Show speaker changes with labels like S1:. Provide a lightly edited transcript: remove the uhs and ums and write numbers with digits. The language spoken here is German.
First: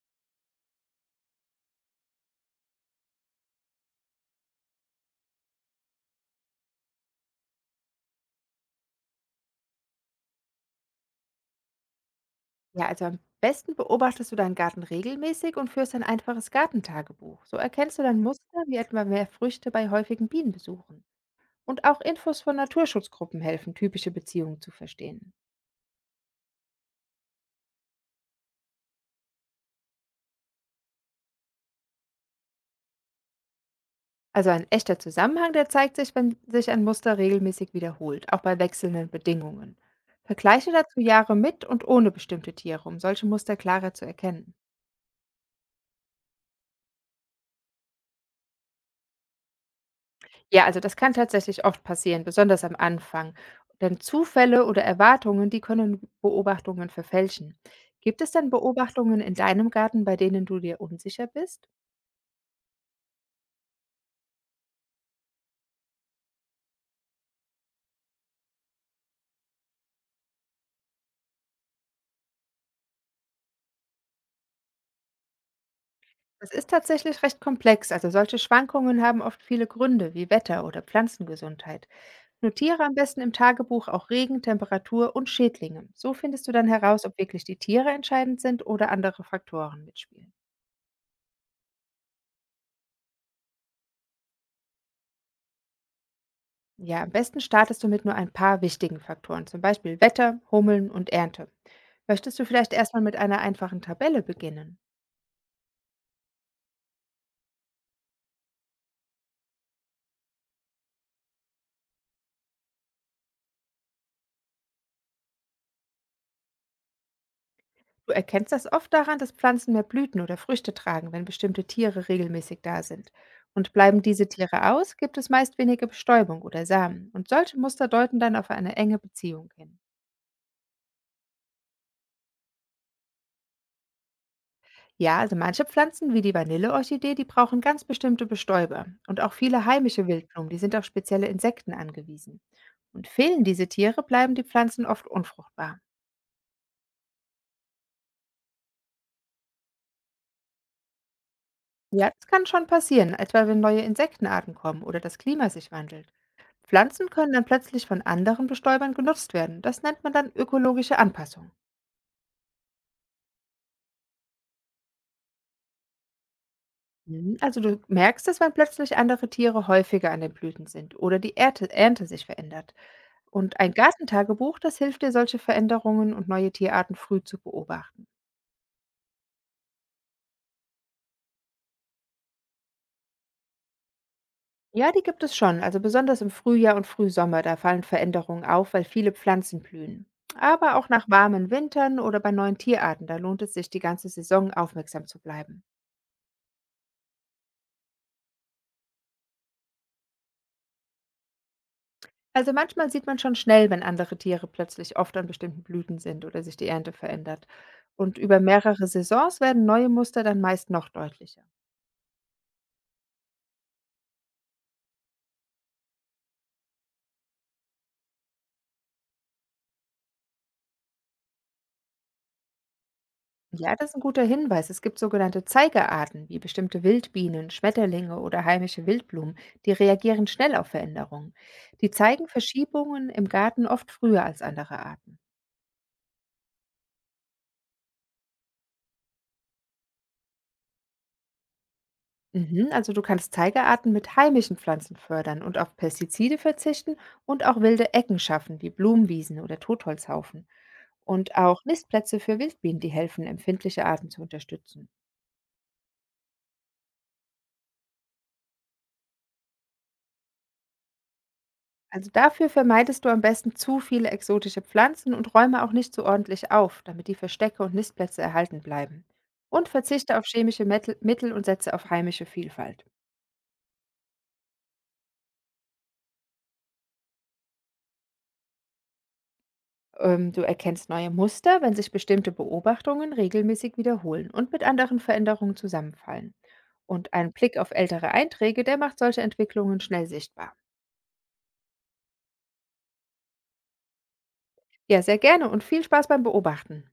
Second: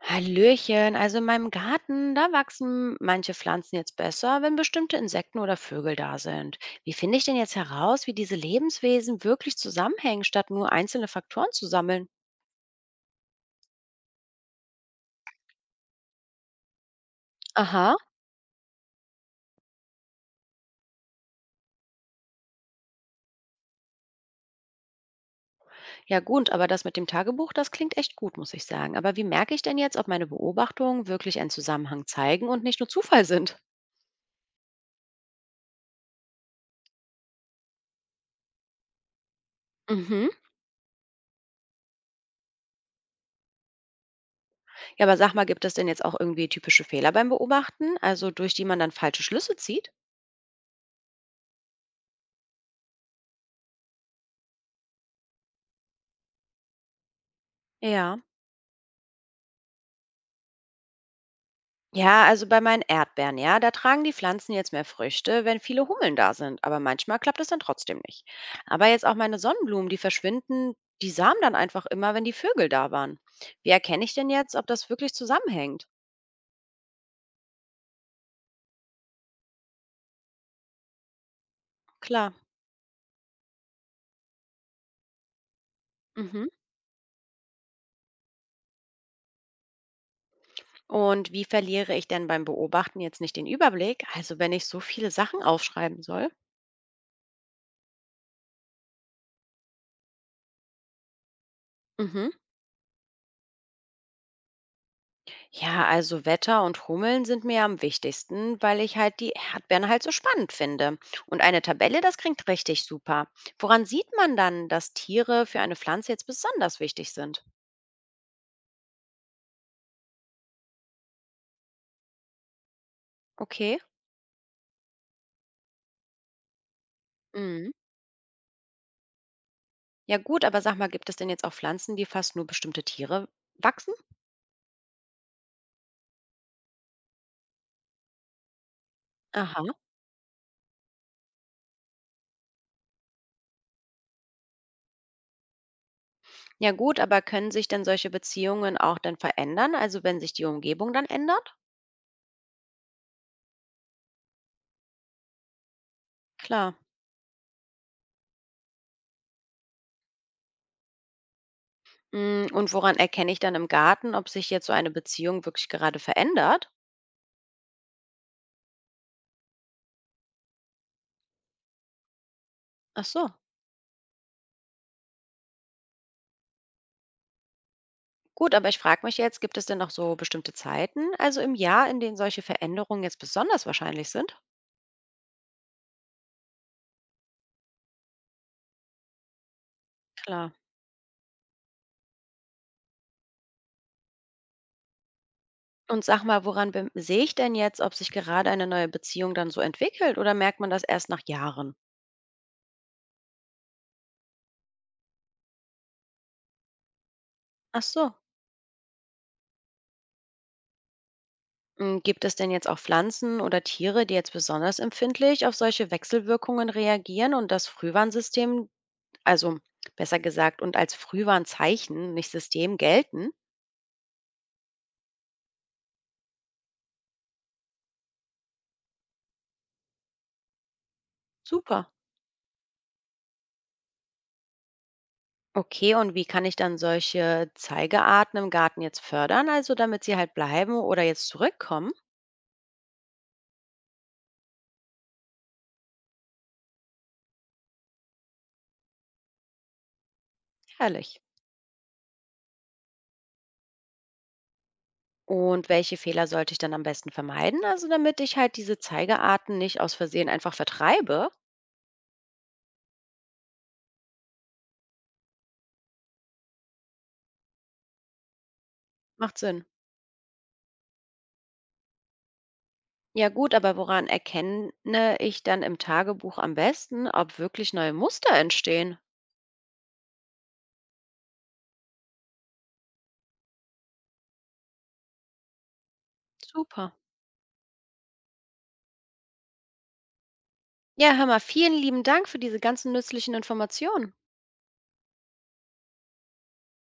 S1: Hallöchen, also in meinem Garten, da wachsen manche Pflanzen jetzt besser, wenn bestimmte Insekten oder Vögel da sind. Wie finde ich denn jetzt heraus, wie diese Lebenswesen wirklich zusammenhängen, statt nur einzelne Faktoren zu sammeln?
S2: Ja, also am besten beobachtest du deinen Garten regelmäßig und führst ein einfaches Gartentagebuch. So
S1: Aha,
S2: erkennst du dann Muster, wie etwa mehr Früchte bei häufigen Bienenbesuchen. Und auch Infos von Naturschutzgruppen helfen, typische Beziehungen zu verstehen.
S1: ja gut, aber das mit dem Tagebuch, das klingt echt gut, muss ich sagen. Aber wie merke ich denn jetzt, ob meine Beobachtungen wirklich einen Zusammenhang zeigen und nicht nur Zufall sind?
S2: Also ein echter Zusammenhang, der zeigt sich, wenn sich ein Muster regelmäßig wiederholt, auch bei wechselnden Bedingungen.
S1: Mhm.
S2: Vergleiche dazu Jahre mit und ohne bestimmte Tiere, um solche Muster klarer zu erkennen.
S1: Ja, aber sag mal, gibt es denn jetzt auch irgendwie typische Fehler beim Beobachten, also durch die man dann falsche Schlüsse zieht?
S2: Ja, also das kann tatsächlich oft passieren, besonders am Anfang. Denn Zufälle oder Erwartungen, die können Beobachtungen verfälschen.
S1: Ja.
S2: Gibt es denn Beobachtungen in deinem Garten, bei denen du dir unsicher bist?
S1: Ja, also bei meinen Erdbeeren, ja, da tragen die Pflanzen jetzt mehr Früchte, wenn viele Hummeln da sind. Aber manchmal klappt es dann trotzdem nicht. Aber jetzt auch meine Sonnenblumen, die verschwinden, die samen dann einfach immer, wenn die Vögel da waren. Wie erkenne ich denn jetzt, ob das wirklich zusammenhängt?
S2: Das ist tatsächlich recht komplex. Also solche Schwankungen haben oft viele Gründe, wie Wetter oder Pflanzengesundheit.
S1: Klar.
S2: Notiere am besten im Tagebuch auch Regen, Temperatur und Schädlinge. So findest
S1: Mhm.
S2: du dann heraus, ob wirklich die Tiere entscheidend sind oder andere Faktoren mitspielen.
S1: Und wie verliere ich denn beim Beobachten jetzt nicht den Überblick? Also wenn ich so viele Sachen aufschreiben soll?
S2: Ja, am besten startest du mit nur ein paar wichtigen Faktoren, zum Beispiel Wetter, Hummeln und Ernte.
S1: Mhm.
S2: Möchtest du vielleicht erstmal mit einer einfachen Tabelle beginnen?
S1: Ja, also Wetter und Hummeln sind mir am wichtigsten, weil ich halt die Erdbeeren halt so spannend finde. Und eine Tabelle, das klingt richtig super. Woran sieht man dann, dass Tiere für eine Pflanze jetzt besonders wichtig sind?
S2: Du erkennst das oft daran, dass Pflanzen mehr Blüten oder Früchte tragen, wenn bestimmte Tiere regelmäßig da sind. Und
S1: Okay.
S2: bleiben diese Tiere aus, gibt es meist weniger Bestäubung oder Samen. Und solche
S1: Mhm.
S2: Muster deuten dann auf eine enge Beziehung hin.
S1: Ja gut, aber sag mal, gibt es denn jetzt auch Pflanzen, die fast nur bestimmte Tiere wachsen?
S2: Ja, also manche Pflanzen wie die Vanilleorchidee, die brauchen ganz bestimmte Bestäuber. Und auch viele
S1: Aha.
S2: heimische Wildblumen, die sind auf spezielle Insekten angewiesen. Und fehlen diese Tiere, bleiben die Pflanzen oft unfruchtbar.
S1: Ja gut, aber können sich denn solche Beziehungen auch dann verändern, also wenn sich die Umgebung dann ändert?
S2: Ja, das kann schon passieren, etwa wenn neue Insektenarten kommen oder das Klima sich wandelt.
S1: Klar.
S2: Pflanzen können dann plötzlich von anderen Bestäubern genutzt werden. Das nennt man dann ökologische Anpassung.
S1: Mm, und woran erkenne ich dann im Garten, ob sich jetzt so eine Beziehung wirklich gerade verändert?
S2: Mhm. Also du merkst es, wenn plötzlich andere Tiere häufiger an den Blüten sind oder die Ernte sich verändert.
S1: Ach so.
S2: Und ein Gartentagebuch, das hilft dir, solche Veränderungen und neue Tierarten früh zu beobachten.
S1: Gut, aber ich frage mich jetzt, gibt es denn noch so bestimmte Zeiten, also im Jahr, in denen solche Veränderungen jetzt besonders wahrscheinlich sind?
S2: Ja, die gibt es schon. Also besonders im Frühjahr und Frühsommer, da fallen Veränderungen auf, weil viele Pflanzen blühen.
S1: Klar.
S2: Aber auch nach warmen Wintern oder bei neuen Tierarten, da lohnt es sich, die ganze Saison aufmerksam zu bleiben.
S1: Und sag mal, woran sehe ich denn jetzt, ob sich gerade eine neue Beziehung dann so entwickelt oder merkt man das erst nach Jahren?
S2: Also manchmal sieht man schon schnell, wenn andere Tiere plötzlich oft an bestimmten Blüten sind oder sich die Ernte verändert.
S1: Ach so.
S2: Und über mehrere Saisons werden neue Muster dann meist noch deutlicher.
S1: Mm, gibt es denn jetzt auch Pflanzen oder Tiere, die jetzt besonders empfindlich auf solche Wechselwirkungen reagieren und das Frühwarnsystem, also besser gesagt, und als Frühwarnzeichen, nicht System, gelten?
S2: Ja, das ist ein guter Hinweis. Es gibt sogenannte Zeigerarten, wie bestimmte Wildbienen, Schmetterlinge oder heimische Wildblumen, die reagieren schnell auf Veränderungen.
S1: Super.
S2: Die zeigen Verschiebungen im Garten oft früher als andere Arten.
S1: Okay, und wie kann ich dann solche Zeigerarten im Garten jetzt fördern, also damit sie halt bleiben oder jetzt zurückkommen?
S2: Mhm. Also du kannst Zeigerarten mit heimischen Pflanzen fördern und auf Pestizide verzichten und auch wilde Ecken schaffen, wie Blumenwiesen oder Totholzhaufen.
S1: Herrlich.
S2: Und auch Nistplätze für Wildbienen, die helfen, empfindliche Arten zu unterstützen.
S1: Und welche Fehler sollte ich dann am besten vermeiden, also damit ich halt diese Zeigerarten nicht aus Versehen einfach vertreibe?
S2: Also dafür vermeidest du am besten zu viele exotische Pflanzen und räume auch nicht so ordentlich auf, damit die Verstecke und Nistplätze erhalten bleiben.
S1: Macht Sinn.
S2: Und verzichte auf chemische Mittel und setze auf heimische Vielfalt.
S1: Ja gut, aber woran erkenne ich dann im Tagebuch am besten, ob wirklich neue Muster entstehen?
S2: Du erkennst neue Muster, wenn sich bestimmte Beobachtungen regelmäßig wiederholen und mit anderen Veränderungen zusammenfallen.
S1: Super.
S2: Und ein Blick auf ältere Einträge, der macht solche Entwicklungen schnell sichtbar.
S1: Ja, hör mal, vielen lieben Dank für diese ganzen nützlichen Informationen.
S2: Ja, sehr gerne und viel Spaß beim Beobachten.